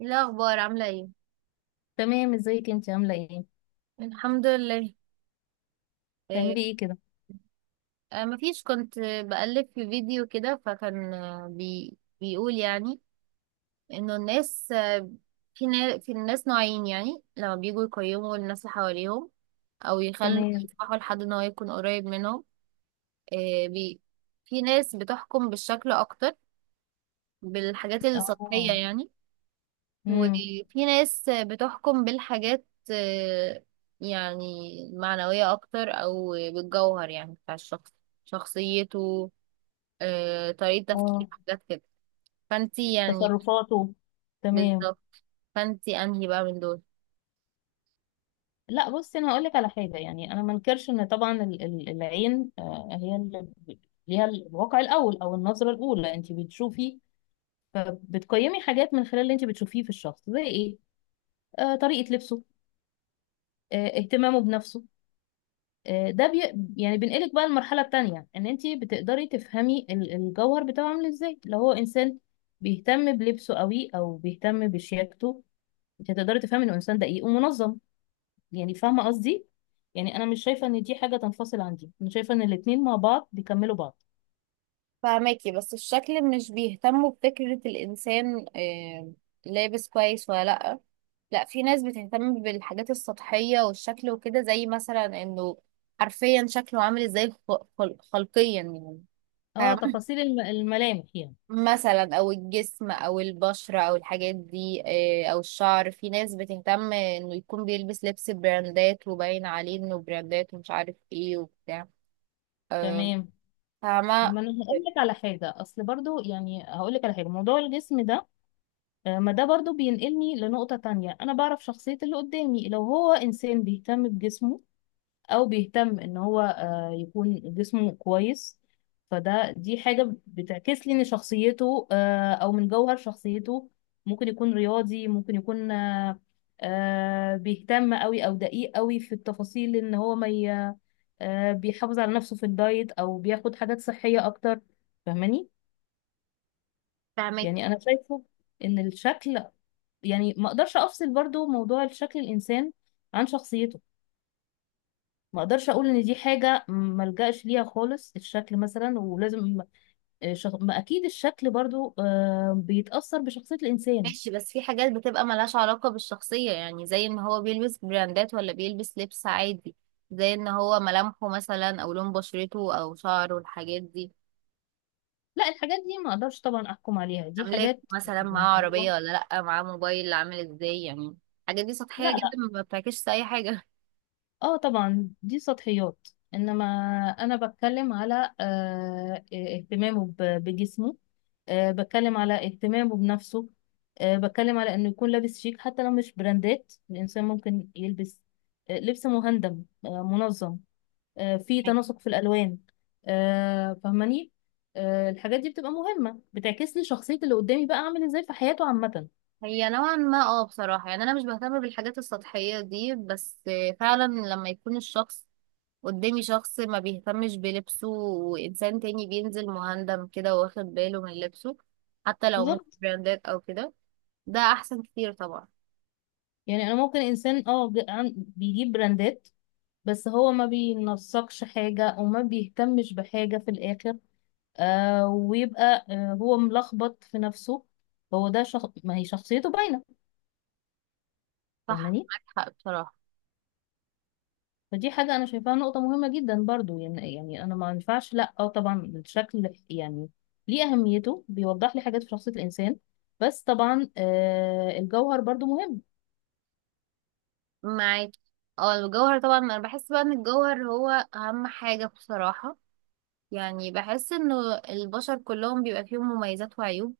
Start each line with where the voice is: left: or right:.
right: إيه الأخبار عاملة ايه؟
left: تمام، ازيك انت عامله ايه؟
right: الحمد لله. إيه.
left: تعملي ايه كده؟
right: مفيش، كنت بقلب في فيديو كده، فكان آه، بي بيقول يعني انه الناس في الناس نوعين، يعني لما بيجوا يقيموا الناس اللي حواليهم او يخلوا
left: تمام.
right: يسمحوا لحد ان هو يكون قريب منهم. إيه في ناس بتحكم بالشكل اكتر، بالحاجات السطحية
left: اه.
right: يعني.
left: امم.
right: وفي ناس بتحكم بالحاجات آه، يعني المعنوية أكتر أو بالجوهر، يعني بتاع الشخص، شخصيته، طريقة تفكيره،
left: اه.
right: حاجات كده. فانتي يعني.
left: تصرفاته. تمام.
right: بالظبط. فانتي أنهي بقى من دول؟
left: لا، بصي، انا هقول لك على حاجه. يعني انا ما انكرش ان طبعا العين هي اللي ليها الواقع الاول او النظره الاولى، انت بتشوفي، فبتقيمي حاجات من خلال اللي انت بتشوفيه في الشخص. زي ايه؟ طريقه لبسه، اهتمامه بنفسه، آه، ده بي... يعني بينقلك بقى المرحلة التانية، ان انت بتقدري تفهمي الجوهر بتاعه عامل ازاي. لو هو انسان بيهتم بلبسه قوي او بيهتم بشياكته، انت هتقدري تفهمي انه انسان دقيق ومنظم. يعني فاهمة قصدي؟ يعني انا مش شايفة ان دي حاجة تنفصل، عندي انا شايفة ان الاتنين مع بعض بيكملوا بعض.
right: فهماكي، بس الشكل مش بيهتموا بفكرة الإنسان لابس كويس ولا لأ. لأ، في ناس بتهتم بالحاجات السطحية والشكل وكده، زي مثلا إنه حرفيا شكله عامل إزاي، خلقيا يعني،
left: اه، تفاصيل الملامح يعني.
right: مثلا او الجسم او البشرة او الحاجات دي او الشعر. في ناس بتهتم انه يكون بيلبس لبس براندات، وباين عليه انه براندات ومش عارف ايه وبتاع. آه،
left: تمام.
right: فاهمة.
left: ما انا هقول لك على حاجة، اصل برضو يعني هقول لك على حاجة، موضوع الجسم ده. ما ده برضو بينقلني لنقطة تانية، أنا بعرف شخصية اللي قدامي. لو هو إنسان بيهتم بجسمه أو بيهتم إن هو يكون جسمه كويس، فده دي حاجة بتعكس لي إن شخصيته أو من جوهر شخصيته. ممكن يكون رياضي، ممكن يكون بيهتم أوي أو دقيق أوي في التفاصيل، إن هو ما ي- بيحافظ على نفسه في الدايت أو بياخد حاجات صحية أكتر. فاهماني؟
right: فاهمك.
left: يعني انا شايفه ان الشكل، يعني ما اقدرش افصل برضو موضوع الشكل الانسان عن شخصيته. ما اقدرش اقول ان دي حاجه ما الجاش ليها خالص، الشكل مثلا ولازم ما اكيد الشكل برضو بيتاثر بشخصيه الانسان.
right: ماشي، بس في حاجات بتبقى ملهاش علاقة بالشخصية، يعني زي ان هو بيلبس براندات ولا بيلبس لبس عادي، زي ان هو ملامحه مثلا او لون بشرته او شعره، الحاجات دي.
left: لا، الحاجات دي ما اقدرش طبعا احكم عليها، دي
right: املاك
left: حاجات.
right: مثلا، معاه
left: هو.
right: عربية ولا لأ، معاه موبايل عامل ازاي يعني. الحاجات دي سطحية
left: لا.
right: جدا، ما بتعكسش اي حاجة.
left: اه، طبعا دي سطحيات، انما انا بتكلم على آه، إيه، اهتمامه بجسمه، بتكلم على اهتمامه بنفسه، بتكلم على انه يكون لابس شيك حتى لو مش براندات. الانسان ممكن يلبس لبس مهندم، منظم، في تناسق في الالوان، فاهماني؟ الحاجات دي بتبقى مهمة، بتعكس لي شخصية اللي قدامي بقى عامل ازاي في حياته عامة.
right: هي نوعا ما، اه، بصراحة يعني أنا مش بهتم بالحاجات السطحية دي، بس فعلا لما يكون الشخص قدامي شخص ما بيهتمش بلبسه، وإنسان تاني بينزل مهندم كده واخد باله من لبسه حتى لو مش
left: بالظبط.
right: براندات أو كده، ده أحسن كتير طبعا.
left: يعني انا ممكن انسان بيجيب براندات، بس هو ما بينسقش حاجة وما بيهتمش بحاجة في الآخر. ويبقى هو ملخبط في نفسه. هو ده ما هي شخصيته باينة.
right: صح،
left: فاهماني؟
right: معاك حق بصراحة.
left: فدي حاجة أنا شايفاها نقطة مهمة جدا برضو. يعني أنا ما ينفعش، لأ أو طبعا الشكل يعني ليه أهميته، بيوضح لي حاجات في شخصية الإنسان، بس طبعا الجوهر برضو مهم.
right: معاك. اه، الجوهر طبعا. أنا بحس بقى إن الجوهر هو أهم حاجة بصراحة. يعني بحس إنه البشر كلهم بيبقى فيهم مميزات وعيوب،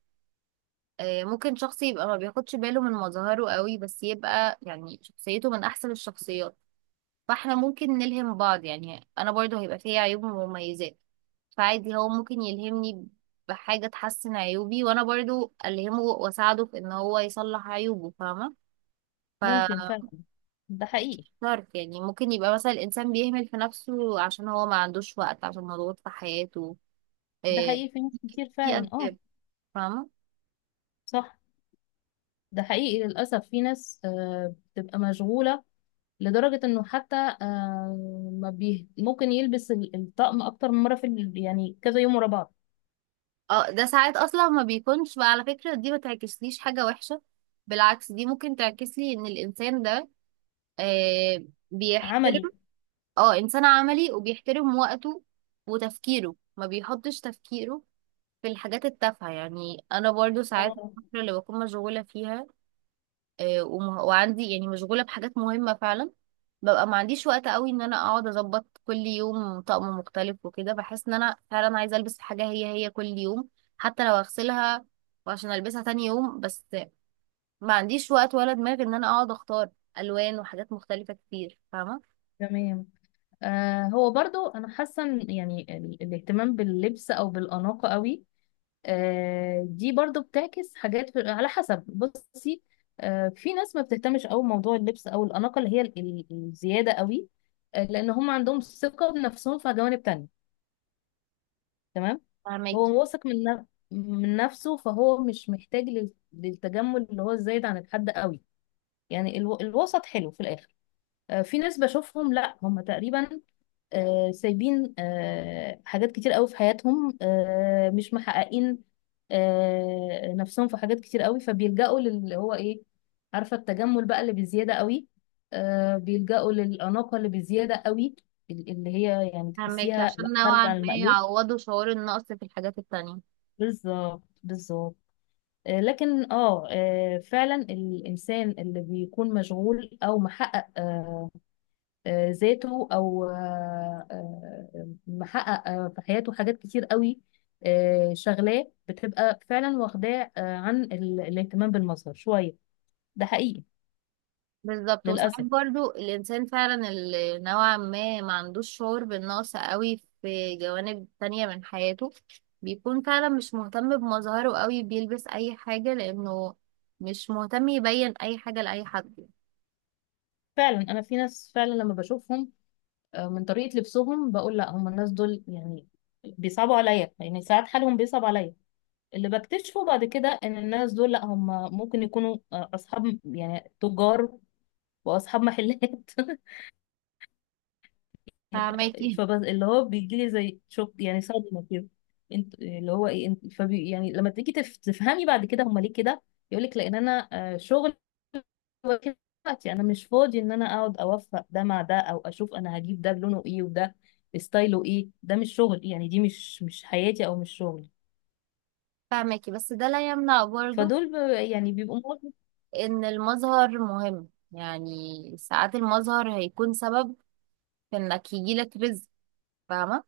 right: ممكن شخص يبقى ما بياخدش باله من مظاهره قوي، بس يبقى يعني شخصيته من احسن الشخصيات. فاحنا ممكن نلهم بعض، يعني انا برضه هيبقى فيها عيوب ومميزات، فعادي هو ممكن يلهمني بحاجة تحسن عيوبي، وانا برضه الهمه واساعده في ان هو يصلح عيوبه، فاهمة. ف
left: ممكن فعلا، ده حقيقي.
right: عارف، يعني ممكن يبقى مثلا الانسان بيهمل في نفسه عشان هو ما عندوش وقت، عشان مضغوط في حياته،
left: ده
right: آه،
left: حقيقي، في ناس كتير
right: في
left: فعلا، اه.
right: اسباب، فاهمة.
left: صح. ده حقيقي للأسف، في ناس بتبقى مشغولة لدرجة انه حتى آه، ما بيه ممكن يلبس الطقم اكتر من مرة في يعني كذا يوم ورا بعض.
right: اه، ده ساعات اصلا ما بيكونش بقى على فكرة، دي ما تعكسليش حاجة وحشة، بالعكس دي ممكن تعكسلي ان الانسان ده آه بيحترم.
left: عملي.
right: اه، انسان عملي وبيحترم وقته، وتفكيره ما بيحطش تفكيره في الحاجات التافهة. يعني انا برضو ساعات
left: آه.
right: الفترة اللي بكون مشغولة فيها، وعندي يعني مشغولة بحاجات مهمة فعلا، ببقى ما عنديش وقت قوي ان انا اقعد اظبط كل يوم طقم مختلف، وكده بحس ان انا فعلا عايزة البس حاجة هي هي كل يوم، حتى لو اغسلها وعشان البسها تاني يوم بس. ما عنديش وقت ولا دماغ ان انا اقعد اختار الوان وحاجات مختلفة كتير، فاهمة.
left: تمام. هو برضو، انا حاسة إن يعني الاهتمام باللبس او بالاناقة قوي، دي برضو بتعكس حاجات على حسب، بصي. في ناس ما بتهتمش قوي موضوع اللبس او الاناقة، اللي هي الزيادة قوي، لان هم عندهم ثقة بنفسهم في جوانب تانية. تمام.
right: فهماكي.
left: هو واثق من نفسه، فهو مش محتاج للتجمل اللي هو الزايد عن الحد قوي. يعني الوسط حلو في الاخر. في ناس بشوفهم، لا هم تقريبا سايبين حاجات كتير قوي في حياتهم، مش محققين نفسهم في حاجات كتير قوي، فبيلجأوا للي هو ايه؟ عارفة، التجمل بقى اللي بزيادة قوي، بيلجأوا للأناقة اللي بزيادة قوي، اللي هي يعني
right: فهماكي،
left: تحسيها لا،
right: عشان نوعا
left: خارجة عن
right: ما
left: المألوف.
right: يعوضوا شعور النقص في الحاجات التانية.
left: بالظبط، بالظبط. آه، لكن اه آه، فعلا الانسان اللي بيكون مشغول او محقق ذاته، او محقق في حياته حاجات كتير قوي، شغلاه بتبقى فعلا واخداه عن الاهتمام بالمظهر شويه. ده حقيقي
right: بالظبط. وساعات
left: للاسف.
right: برضو الإنسان فعلا اللي نوعا ما ما عندوش شعور بالنقص قوي في جوانب تانية من حياته، بيكون فعلا مش مهتم بمظهره قوي، بيلبس أي حاجة لأنه مش مهتم يبين أي حاجة لأي حد.
left: فعلا انا في ناس فعلا لما بشوفهم من طريقه لبسهم بقول لا هم، الناس دول يعني بيصعبوا عليا، يعني ساعات حالهم بيصعب عليا. اللي بكتشفه بعد كده، ان الناس دول لا هم ممكن يكونوا اصحاب يعني تجار واصحاب محلات
right: فاهماكي.
left: فبس اللي هو بيجي لي زي شوك، يعني صدمه كده. انت اللي هو ايه، انت فبي يعني لما تيجي تفهمي بعد كده هم ليه كده، يقول لك، لان انا شغل واكل وقتي، انا مش فاضي ان انا اقعد اوفق ده مع ده، او اشوف انا هجيب ده لونه ايه وده ستايله ايه. ده مش شغل يعني، دي مش حياتي او مش شغلي.
right: فاهماكي، بس ده لا يمنع برضو
left: فدول، يعني بيبقوا مواقف.
right: إن المظهر مهم يعني، ساعات المظهر هيكون سبب في إنك يجيلك رزق، فاهمة.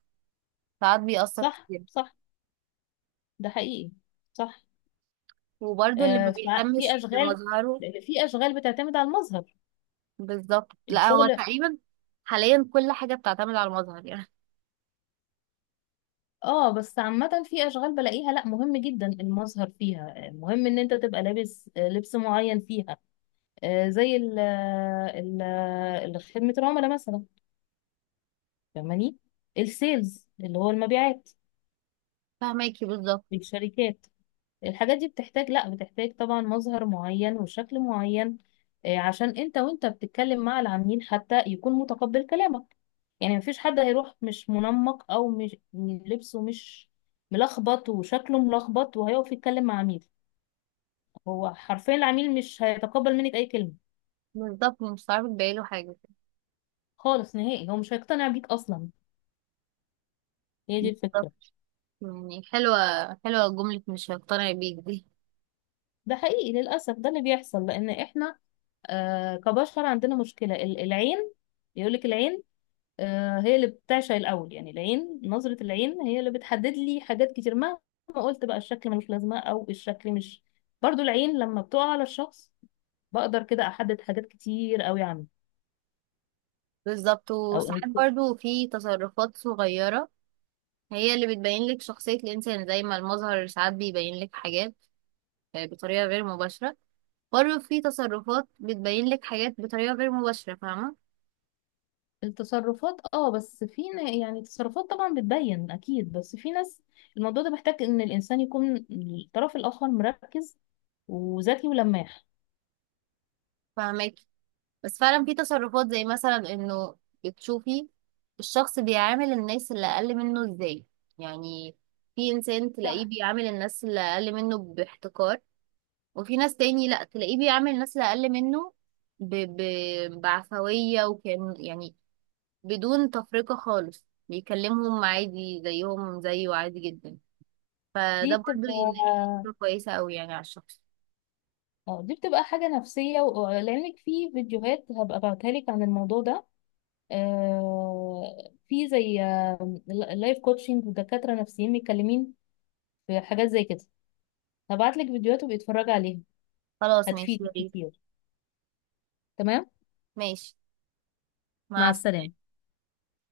right: ساعات بيأثر
left: صح،
right: كتير.
left: صح. ده حقيقي. صح.
right: وبرضو اللي ما بيهتمش
left: ففي اشغال،
right: بمظهره.
left: لان في اشغال بتعتمد على المظهر،
right: بالظبط، لا هو
left: الشغل.
right: تقريبا حاليا كل حاجة بتعتمد على المظهر يعني.
left: اه، بس عامة في اشغال بلاقيها لا، مهم جدا المظهر فيها، مهم ان انت تبقى لابس لبس معين فيها. زي خدمة العملاء مثلا. فاهماني؟ السيلز، اللي هو المبيعات
right: فهماكي. بالظبط،
left: في الشركات. الحاجات دي بتحتاج، لا بتحتاج طبعا مظهر معين وشكل معين، عشان انت وانت بتتكلم مع العميل حتى يكون متقبل كلامك. يعني مفيش حد هيروح مش منمق او مش لبسه، مش ملخبط وشكله ملخبط، وهيقف يتكلم مع عميل. هو حرفيا العميل مش هيتقبل منك اي كلمة،
right: بالظبط، مش هتعرفي تبيعي له حاجة.
left: خالص نهائي، هو مش هيقتنع بيك اصلا. هي دي الفكرة.
right: بالظبط. يعني حلوة، حلوة جملة مش هقتنع بيك دي.
left: ده حقيقي للأسف، ده اللي بيحصل، لأن احنا كبشر عندنا مشكلة العين. يقولك العين هي اللي بتعشق الأول، يعني العين، نظرة العين هي اللي بتحدد لي حاجات كتير، مهما قلت بقى الشكل ملوش لازمة أو الشكل مش، برضو العين لما بتقع على الشخص بقدر كده أحدد حاجات كتير قوي عنه.
right: بالظبط.
left: أو
right: وساعات
left: إن-
right: برضو في تصرفات صغيرة هي اللي بتبين لك شخصية الإنسان، زي ما المظهر ساعات بيبين لك حاجات بطريقة غير مباشرة، برضو في تصرفات بتبين لك حاجات بطريقة غير مباشرة، فاهمة.
left: التصرفات، اه بس يعني التصرفات طبعا بتبين أكيد، بس في ناس الموضوع ده محتاج إن الإنسان يكون الطرف الآخر مركز وذكي ولماح.
right: فاهماكي، بس فعلا في تصرفات زي مثلا انه بتشوفي الشخص بيعامل الناس اللي اقل منه ازاي. يعني في انسان تلاقيه
left: صح.
right: بيعامل الناس اللي اقل منه باحتقار، وفي ناس تاني لا، تلاقيه بيعامل الناس اللي اقل منه ب... ب... بعفوية، وكان يعني بدون تفرقة خالص، بيكلمهم عادي زيهم زيه عادي جدا. فده
left: دي
right: برضه
left: بتبقى
right: يعني فكرة كويسة قوي يعني على الشخص.
left: اه، دي بتبقى حاجة نفسية لأنك في فيديوهات هبقى ابعتها لك عن الموضوع ده، في زي لايف كوتشنج ودكاترة نفسيين متكلمين في حاجات زي كده، هبعت لك فيديوهات وبيتفرج عليها،
right: خلاص ماشي، يا
left: هتفيدك
right: ريت.
left: كتير. تمام.
right: ماشي. مع
left: مع السلامة.
right: السلامة.